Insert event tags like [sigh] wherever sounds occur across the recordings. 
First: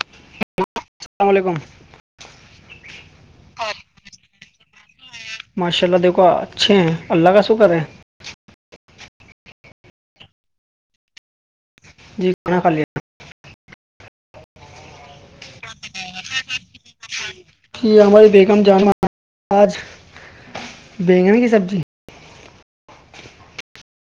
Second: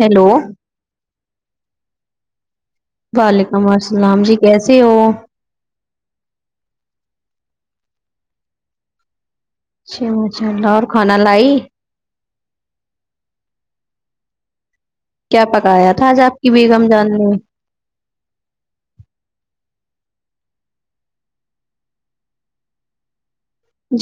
Hello السلام علیکم وعلیکم السلام جی کیسے ہو ماشاء اللہ دیکھو اچھے ہیں اللہ کا شکر ہے اچھا ماشاء اللہ اور کھانا لائی جی کونا ک ل کیا پکایا تھا آج آپ کی بیگم جان نے جی ہماری بیگم جان آج بیگن کی سبزی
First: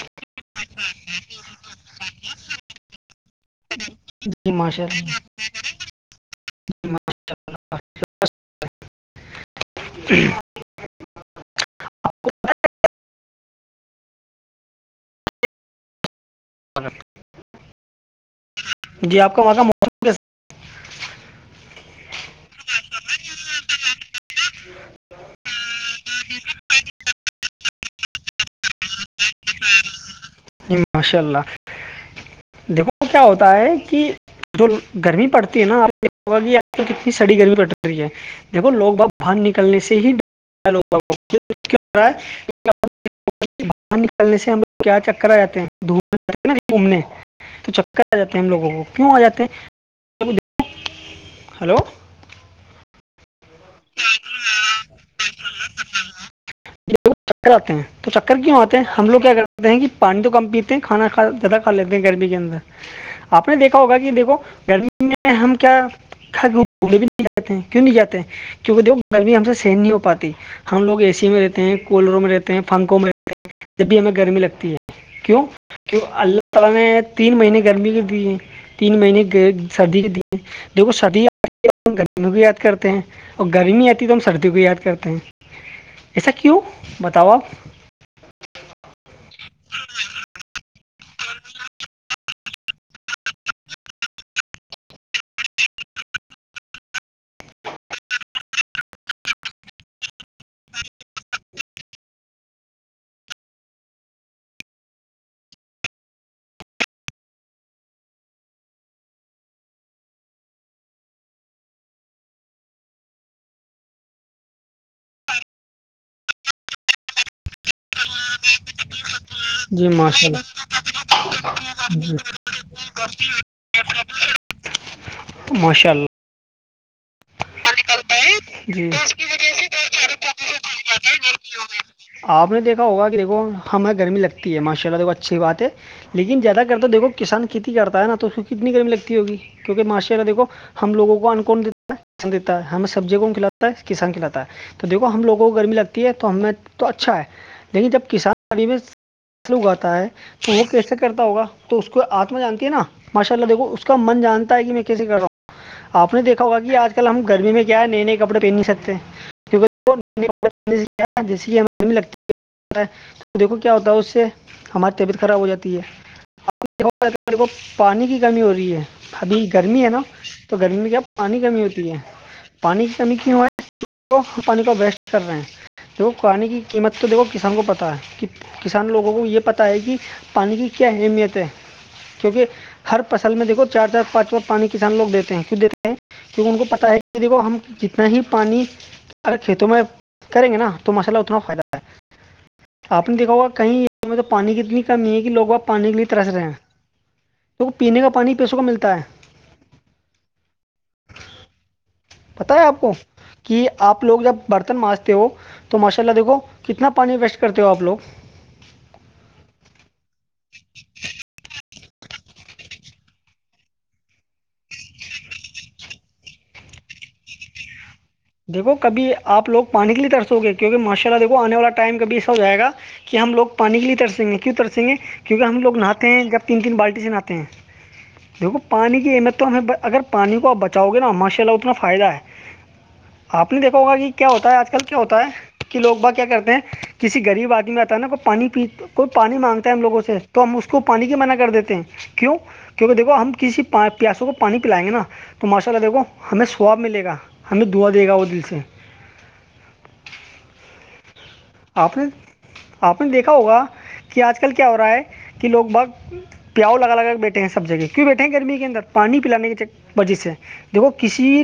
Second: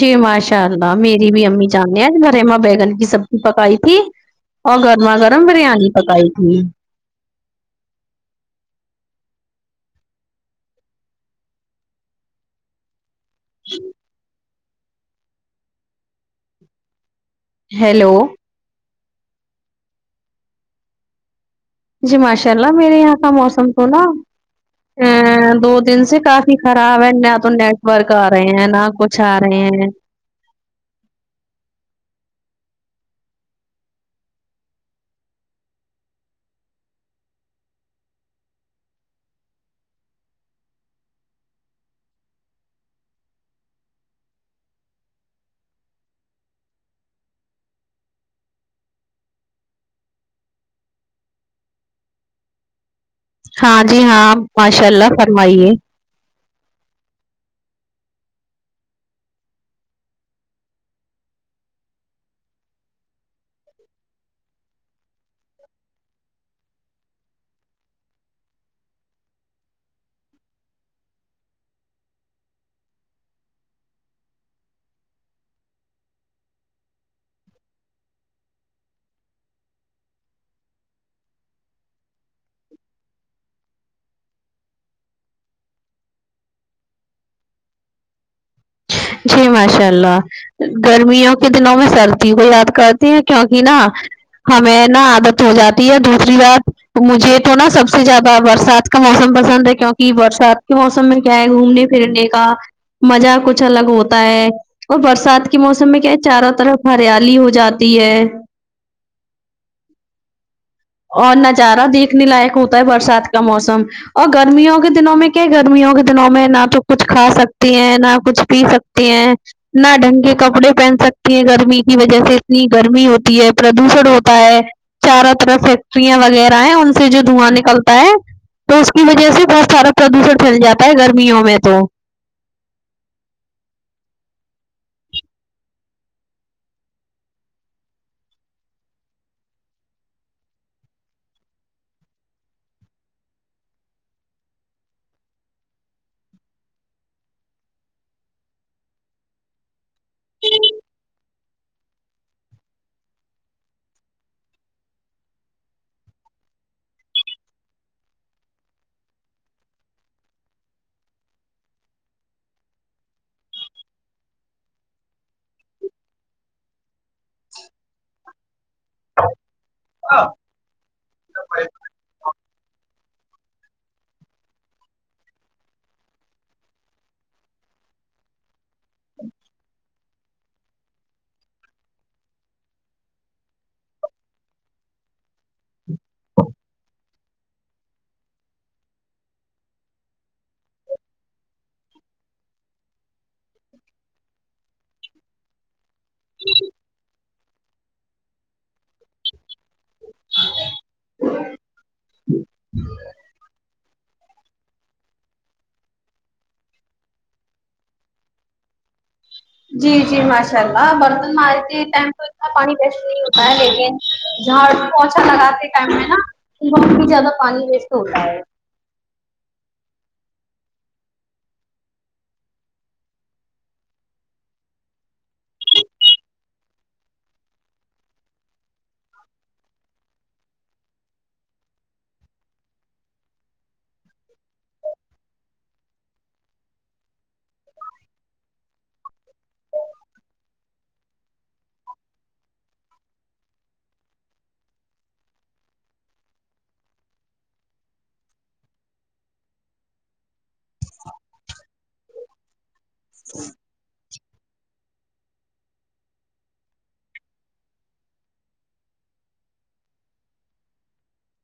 جی ماشاء اللہ میری بھی امی جاننے ہیں گھر میں بیگن کی سبزی پکائی تھی جی اور ماشاء گرما اللہ گرم بریانی پکائی تھی ماشاء جی [unintelligible] ہیلو جی آپ کا مانا موسم کیسے جی ماشاء اللہ میرے یہاں کا موسم تھو نا ا دو دن سے کافی خراب ہے نہ تو نیٹ ورک آ رہے ہیں نہ کچھ آ رہے ہیں جی ماشاء اللہ دیکھو کیا ہوتا ہے کہ جو گرمی پڑتی ہے نا آپا آج کتنی سڑی گرمی پڑتیی ہے دیکو لوگ ب باہر نکلنے سے ہی ا باہر نکلنے سےو کیا آ جاتے ہیں دورا گھومنے تو چکر آ جاتے ہیں ہم لوگوں کو کیوں آ جاتے ہیں ہلو ہاں جی ہاں ہلو ماشاء اللہ فرمائیے چر آتے ہیں تو چکر کیوں آتے ہیں ہم لوگ کیا کرتے ہیں کہ پانی تو کم پیتے ہیں کھانا کھا زیادہ کھا لیتے ہیں گرمی کے اندر آپ نے دیکھا ہوگا کہ دیکھو گرمی میں ہم کیا کھ گھوڑے بھی نہیں جاتے ہیں کیوں نہیں جاتے کیونکہ دیکھو گرمی ہم سے سحن نہیں ہو پاتی ہم لوگ اے سی میں رہتے ہیں کولروں میں رہتے ہیں پنکوں میں رہتے ہیں جب بھی ہمیں گرمی لگتی ہے کیوں کی اللہ تعا لا نے تین مہینے گرمی کر دی ہے تین مہینے سردی کے دیکھو سردی گرمیوں کو یاد کرتے ہیں اور گرمی آتی ہے تو ہم سردیوں کو یاد کرتے ہیں ایسا کیوں بتاؤ آپ جی ماشاء اللہ گرمیوں کے دنوں میں سردی کو یاد کر کیک نا ہمیں نا عادت ہو جاتی ہے دوسری بات مجھے تو نا سب سے زیادہ برسات کا موسم پسند ہے کیونکہ بر سرد کے موسم میں کیا ہے گھومنے پھرنے کا مزہ کچھ الگ ہوتا ہے اور برسات کے موسم میں کیا ہے چاروں طرف ہریالی ہو جاتی ہے اور نظارہ دیکھنے لائق ہوتا ہے برسات کا موسم اور گرمیوں کے دنوں میں کیا گرمیوں کے دنوں میں نہ تو کچھ کھا سکتے ستی ہیں نہ کچھ پی سکتی ہیں جی نہ ڈھنگ ماشاء کے اللہ کپڑے پہن سکتی ہیں گرمی کی جی وجہ سے اتنی گرمی ہوتی ہے پردوشن ہوتا ہے چاروں طرف ماشاء اللہ فیکٹریاں وغیرہ ہیں ان سے جو دھواں نکلتا ہے تو اس کی وجہ سے بہت سارا پردوشن پھیل جاتا ہے گرمیوں میں تو آپ نے دیکھا ہوگا کہ دیکھو ہمیں گرمی لگتی ہے ماشاء اللہ دیکھ اچھی بات ہے لیکن زیادہ کرتا تو دیکو کسان کھیتی کرتا ہے نا تو اس کو کتنی گرمی لگتی ہوگی کیونکہ ماشاءلہ دھو ہم لگوں کو ان کون دیتا ہے دیتا ہے ہم سبی کو کھلاتا ہے کسان کھلاتا ہے تو دھو ہم لووں کو گرمی لگتی ہے تو ہمیں تو اچھا ہے لیکن جب کسان ابھی میںص اگاتا ہے تو وہ کیسے کرتا ہوگا تو اس کو آتما جانتی ہے نا ماشاء اللہ دیکو اس کا من جانتا ہے کہ میں کیسے کر رہا ہوں آپ نے دیکھا ہوگ کہ آج کل ہم گرمی میں کیا نئے نئے کپڑے پہن نہیں سکتے ہیں کی جیس کہ ہم لگتی ہے دیکھو کیا ہوتا ہے اس سے ہماری طبیعت خراب ہو جاتی ہے آپ د میرے کو پانی کی کمی ہو رہی ہے ابھی گرمی ہے نا تو گرمی میں کیا پانی گرمی ہوتی ہے پانی کی کمی کیوں ہو ہے وہ پانی کو وسٹ کر رہے ہیں دیکھو پانی کی قیمت تو دیکھو کسان کو پتا ہے کسان لوگوں کو یہ پتا ہے کہ پانی کی کیا اہمیت ہے کیونکہ ہر فصل میں دیکھو چار چار پانچ و پانی کسان لوگ دیتے ہیں کیوں دیتے ہیں کیونکہ ان کو پت ہے کہ دیکھو ہم جتنا ہی پانی ارے کھیتوں میں کریں گے نا تو مساللہ اتنا فائدہ ہے آپ نے دیکھا ہوگا کہیں میں تو پانی کی اتنی کمی ہے کہ لوگ آپ پانی کے لیے ترس رہے ہیں کیونکہ پینے کا پانی پیسوں کو ملتا ہے [unintelligible] پت ہے آپ کو کہ آپ لوگ جب برتن مانجتے ہو تو ماشاء اللہ دیکو کتنا پانی ویسٹ کرتے ہو آپ لوگ جی جی ماشاء اللہ برتن مار کے ٹائم تو اتنا پانی ویسے نہیں ہوتا ہے لیکن جاڑ پوچھا لگاتے ٹائم میں نا بہت بھی زیادہ پانی ویسٹ ہوتا ہے دیکو کبھی آپ لوگ پانی کے لیےرسو گے کیونکہ ماشاء اللہ دیکھو آنے والا ٹائم کبھی ای سا ہوائے گا کہ ہم لوگ پانی کے لیے ترسیں گے کیوں ترسیں گے کیونکہ ہم لوگ نہاتے ہیں جب تین تین بالٹی سے نہاتے ہیں دیکھو پانی کی اہمیت تو ہمیں اگر پانی کو آپ بچاؤ گے نا ماشاء اللہ اتنا فائدہ ہے آپ نہیں دیکھوگا کہ کیا ہوتا ہے آج کل کیا ہوتا ہے کہ لوگ با کیا کرتے ہیں کسی گغریب آدمی آتا ہے نا وہ پانی پی کوئی پانی مانگتا ہے ہم لوگوں سے تو ہم اس کو پانی کی منع کر دیتے ہیں کیوں کیونکہ دیکھو ہم کسی پیاسوں کو پانی پلائیں گے نا تو ماشاء اللہ دیکھو ہمیں سواب ملے گا ہمیں دھوا دے گا وہ دل سے آپ نے آپ نے دیکھا ہوگا کہ آج کل کیا ہو رہا ہے کہ لوگ باگ پیاؤ لگا لگا کے بیٹھے ہیں سب جگہ کیوں بیٹھے ہیں گرمی کے اندر پانی پلانے کی وجہ سے دیکھو کسی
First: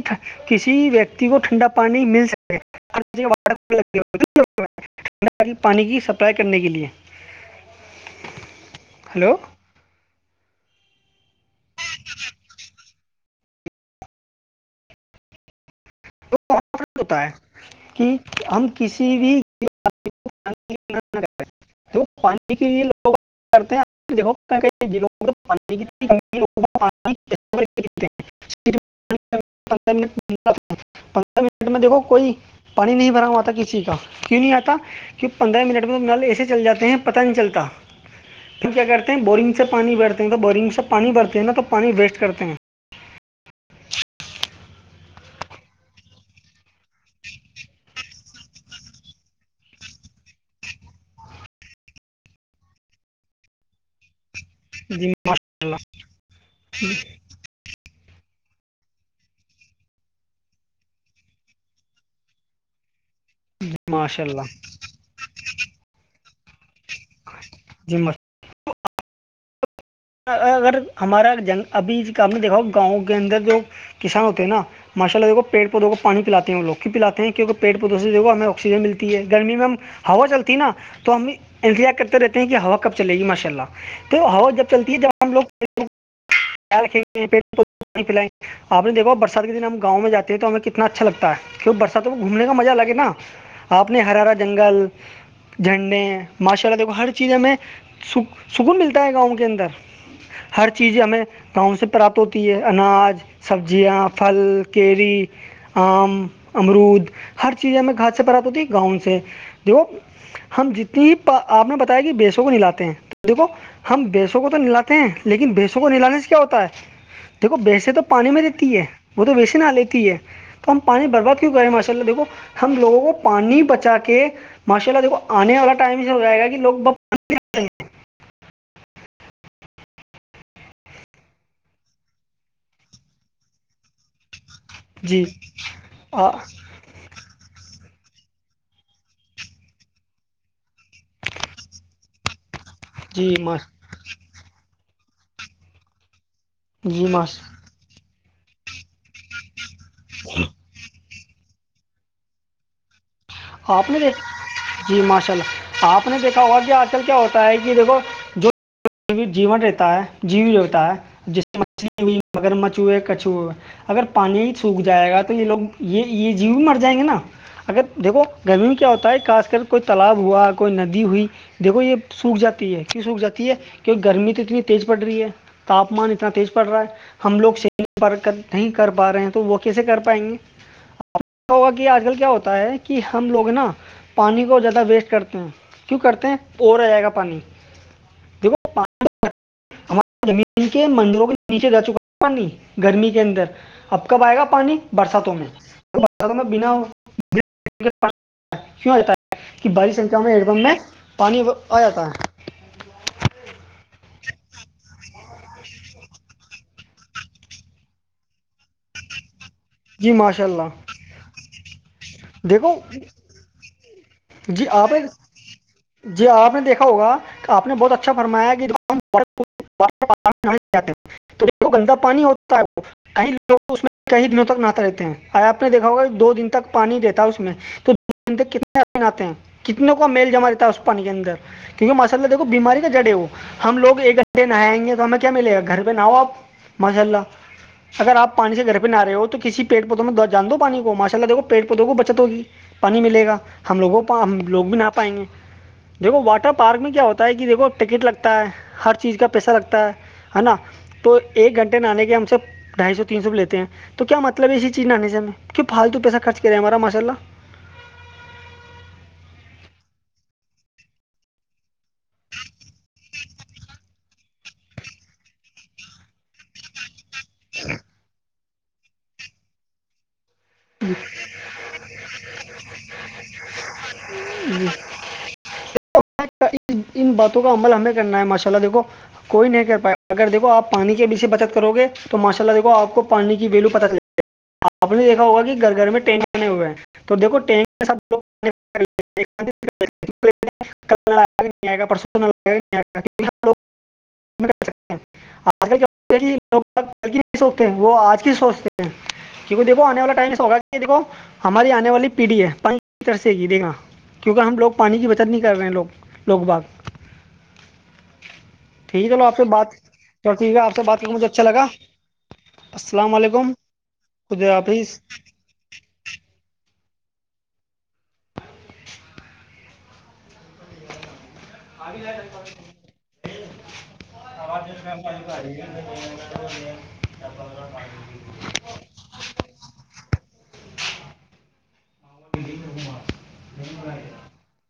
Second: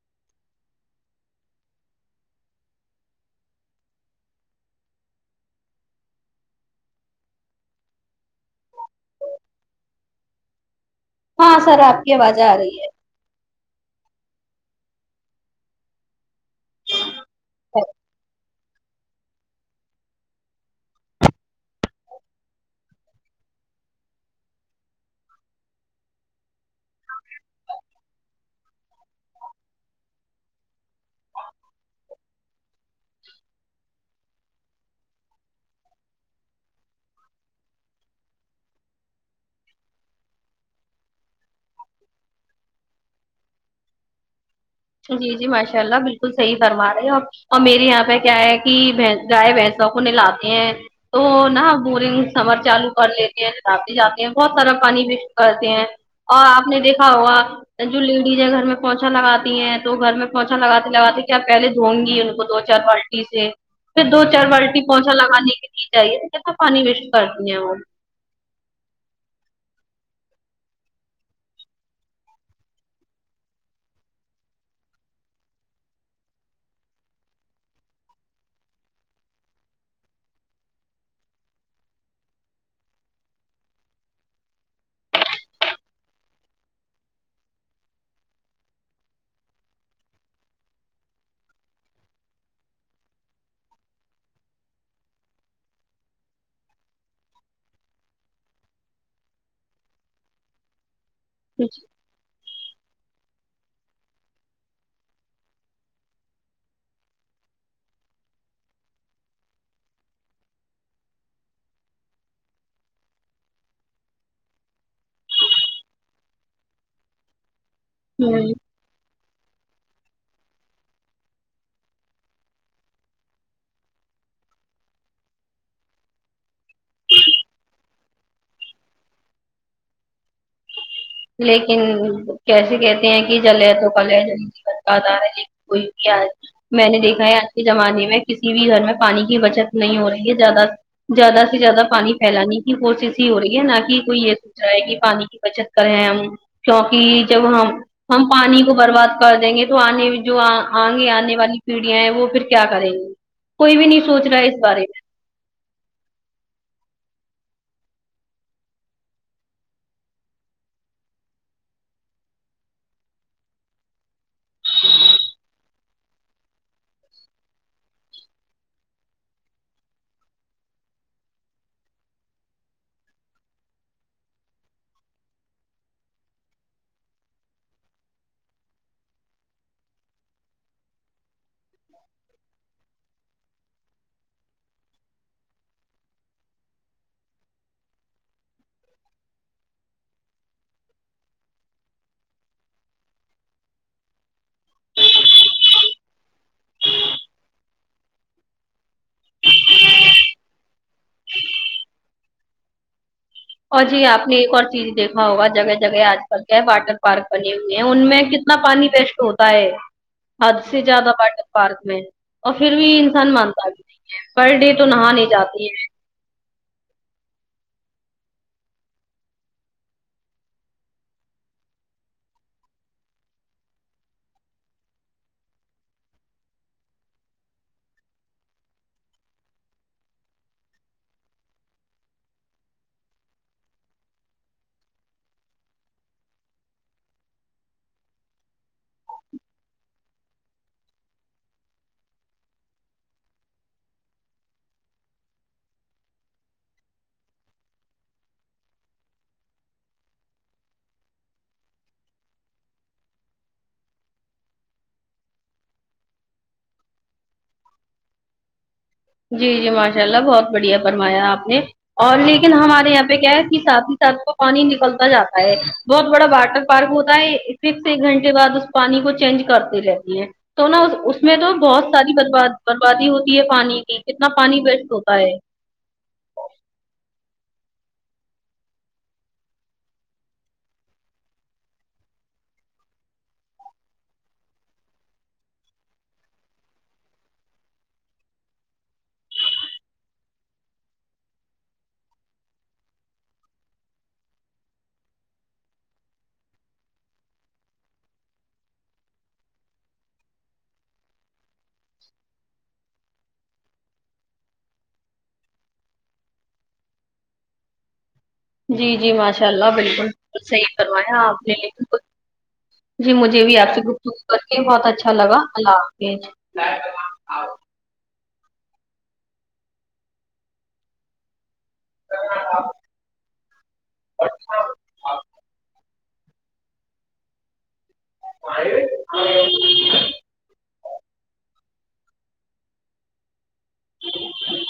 کسی ویکتی کو ٹھنڈا پانی مل سکے و ل پانی کی سپلائی کرنے کے لیے ہلو ہاں سر آپ کی آوازیں آ رہی ہے تو ہوتا ہے کہ ہم کسی بھی تو پانی کے لوگ کرتے ہیں دیکھو [inaudible] ندرہ م پندرہ منٹ میں دیکھو کوئی پانی نہیں بھرا ہوا تھا کسی کا کیوں نہیں آتا کی پندرہ منٹ میں تناال ایسے چل جے ہیں پتا نہیں چلتا ہم کیا کرتے ہیں بورنگ سے پانی بھرتے ہیں تو بورنگ سے پانی بھرتے ہیں نا تو پانی ویسٹ کرتے ہیں جی جی ماشاء اللہ بالکل صحیح فرما رہے ہو آپ اور میرری یہاں پہ کیا ہے کہ گائے بھینسوں کو نہلاتے ہیں تو نہا بورنگ سمر چالو کر لیتے ہیں جتاب بھی جاتے ہیں بہت سارا پانی جی بھی ماشاء کرتے اللہ ہیں اور آپ نے دیکھا ہوا جو لیڈیز ہے گھر میں پہنچا لگاتا ہیں تو گھر میں پوچا لگاتے لگاتے کہ آپ پہے دھوں گی ان کو دو چار بالٹی سے جی پھر دو ماشاء اللہ چار بالٹی پوچا لگانے کے لیے جاہے تو جسنا پانی ویسٹ کرتی ہے وہ جی ماشاء اللہ. اگر ہمارا جنگ ابھی ہم دیکھاؤ گاؤں کے اندر جو کسان ہوتے ہیں نا ماشا اللہ دھو پیڑ پودوں کو پانی پلے ہیں وہ لوگ بھی پلاتے کیونک پیڑ پودوں سے جو ہمیں آکسیجن ملتی گرمی میں ہم ہوا چلتی نا تو ہم انتظار کرتے رہتے ہیں کہ ہوا کب چلے گی ماشاء اللہ تو ہوا جب چلتی ہے جباں ہم لوگ ھی پ پائ آپ نے دیکوا برسات کے دن ہم گاؤں جاتے ہیں تو ہمیں کتنا اچھا لگتا ہے کی برسات میں کو گھومنے کا مزہ الگےا آپ نے ہر ہرا جنگل جھنڈے ماشاء اللہ دیکھو ہر چیز ہمیں سک سکون ملتا ہے گاؤں کے اندر ہر چیزیں ہمیں گاؤں سے پراپت ہوتی ہے اناج سبزیاں پھل کیری آم امرود ہر چیزیںیں گھاس سے پرات ہوتیھی گاؤں سے دیکھو ہم جتنی آپ نے بتایا کہ بیسوں کو نلاتے ہیں دیکھو ہم بیسوں کو تو ناتے ہیں لیکن بیسوں کو نلانے سے ہوتا ہے دیکھو بییسے تو پانی میں دیتی ہے وہ تو ویس نہ لیتی ہے تو ہم پانی برباد کیوں کریں ماشاء اللہ دیکھو ہم لوگوں کو پانی بچا کے ماشاء اللہ دیکو آنے والا ٹائم اس ہو جائے گا کہ لوگ لیکن کیسے کہتے ہیں کہ جلے تو پل ج آ رہا جی ہے کوئی بھی آ میں نے دیکھا ہے آج کے زمانے میں کسی بھی گھر میں پانی کی بچت نہیں ہو رہی ہے زیادہ زیادہ سے زیادہ پانی پھیلانی کوشش ہی جی ہو رہی ما... ہے نہ کہ کوئی یہ سوچ رہا ہے کہ پانی کی بچت کر رہے ہم جی کیونکہ ماش جب ہم ہم پانی کو برباد کر دیں گے تو آنے جو آئ گے آنے والی پیڑھیاں ہیں وہ پھر کیا کریں گی کوئی بھی آپ نے نہیں دیکھ سوچ رہا اس بارے میں جی ماشاء اللہ آپ نے دیکھا ہوا کہ آج کل کیا ہوتا ہے کہ دیکھو جو جیون رہتا ہے جیو جتا ہے جیس سے مچھلی ہوئی مگر مچ ہوئے کچھ ہوئے اگر پانی ہی سوکھ جائے گا تو یہ لوگ یہ یہ جیو بھی مر جائیں گے نا اگر دیکھو گرمی میں کیا ہوتا ہے خاص کر کوئی تالاب ہوا کوئی ندی ہوئی دیکھو یہ سوکھ جاتی ہے کیوں سوکھ جاتی ہے کیکہ گرمی تو اتنی تیز پڑ رہی ہے تاپمان اتنا تیز پڑ رہا ہے ہم لوگ سرک نہیں کر پا رہے ہیں تو وہ کیسے کر پائیں گے آ کہ ہوا کہ آج کل کیا ہوتا ہے کہ ہم لوگ نا پانی کو زیادہ ویسٹ کرتے ہیں کیوں کرتے ہیں او رہ جائے گا پانی ہمار زمین کے مندروں کے نیچے جا چکا ہے پانی گرمی کے اندر اب کب آئے گا پانی برساتوں میں برساتوں میں بنا کیوں ہو جتا ہے کہ بھاری سکھیا میں ہیڈ پمپ میں پانی آ جاتا ہے اور جی آپ نے ایک اور چیز دیکھا ہوگا جگہ جگہ آج کل کے واٹر پارک بنے ہوئے ہیں ان میں ک اتنا پانی بیسٹ ہوتا ہے جی ماشاء حد سے اللہ زیادہ واٹر پارک میں ہے اور دیکھو پھر بھی انسان منتا بھی پر جی ڈے تو آپ نے نہا نہیں جاتی ہے جی آپ نے دیکھا ہوگا کہ آپ نے بہت اچھا فرمایا کہ تو گندا پانی ہوتا ہے کئی لوگ اس میں کئی دنوں تک نہات رہتے ہیں آ آپ نے دیکھا ہوگا کہ دو دن تک پانی رہتا ہے اس میں تو کتنے آتے ہیں کتنے کو میل جما دیتا ہے اس پانی کے اندر کیونکہ ماشا اللہ دھو بیماری کا جڑے ہو ہم لوگ ایک گھنٹے نہائیں گے تو ہمیں کیا ملے گا گھر پہ نہؤ آپ مذلہ اگر آپ پانی سے گھر پہ نہ رہ ہو تو کسی پڑ پودوں جان دو پانی کو ماشاء اللہ دیکو پیڑ پودوں کو بچت ہوگی پانی ملے گا ہم لوگوں ہم لوگ بھی نہ پائیں گے دیکھو واٹر پارک میں کیا ہوتا ہے کہ دیکھو ٹکٹ لگتا ہے ہر چیز کا پیسہ لگتا ہے نا تو ایک گھنٹے نہ آنے کے ہم سب ڈھائی سو تین سو بھی لیتے ہیں تو کیا مطلب ہے اسی چیز نہانے سے ہم کیوں پالتو پیسہ خرچ کرے ہمارا ماشء اللہ جی جی ماشاء اللہ بہت بڑھیا فرمایا آپ نے اور لیکن ہمارے یہاں پہ کیا ہے کہ سھ ہی ساتھ وہ پانی نکلتا جاتا ہے بہت بڑا باٹر فرق ہوتا ہے پھر سے ایک گھنٹے بعد اس پانی کو چینج کرتے رہتی ہیں تو نا اس میں تو بہت ساری برباد بربادی ہوتی ہے پانی کی کتنا پانی وسٹ ہوتا ہے ج ان باتوں کا عمل ہمیں کرنا ہے ماشاء اللہ دیکھو کوئی نہیں کر پائے اگر دیکھ آپ پانی کے بھی سے بچت کرو گے تو ماشاء اللہ دیکھ آپ کو پانی کی ویلو پت چل جائے گا آپ نے دیکھا ہوگا گھر گھر میں ٹرین بنے ہوئے ہیں تو دیکھو ٹن کے ساتھ گااو آپ لوگ کل کی نہیں سوچتے وہ آج کی سوچتے ہیں کیونکہ دیکھو آنے والا ٹائم سے ہوگا کہ دیکھو ہماری آنے والی پیڑھی ہے پانی کس طرح سے گ دیکھا کیونکہ ہم لوگ پانی کی بچت نہیں کر رہے ہیں لوگ لوگ باغ ھم جی ٹھیک ہے جی چلو آپ سے ماشاء اللہ بات بالکل چلو بالکل ٹھیک ہے صحیح آپ سے بات کر کے کروایا مجھے آپ اچھا نے لگا لے جی السلام مجھے علیکم بھی آپ سے گپ ش کر خدا کے بہت حافظ اچھا لگا اللہ حافظ م جائے جب ا سہی ہاں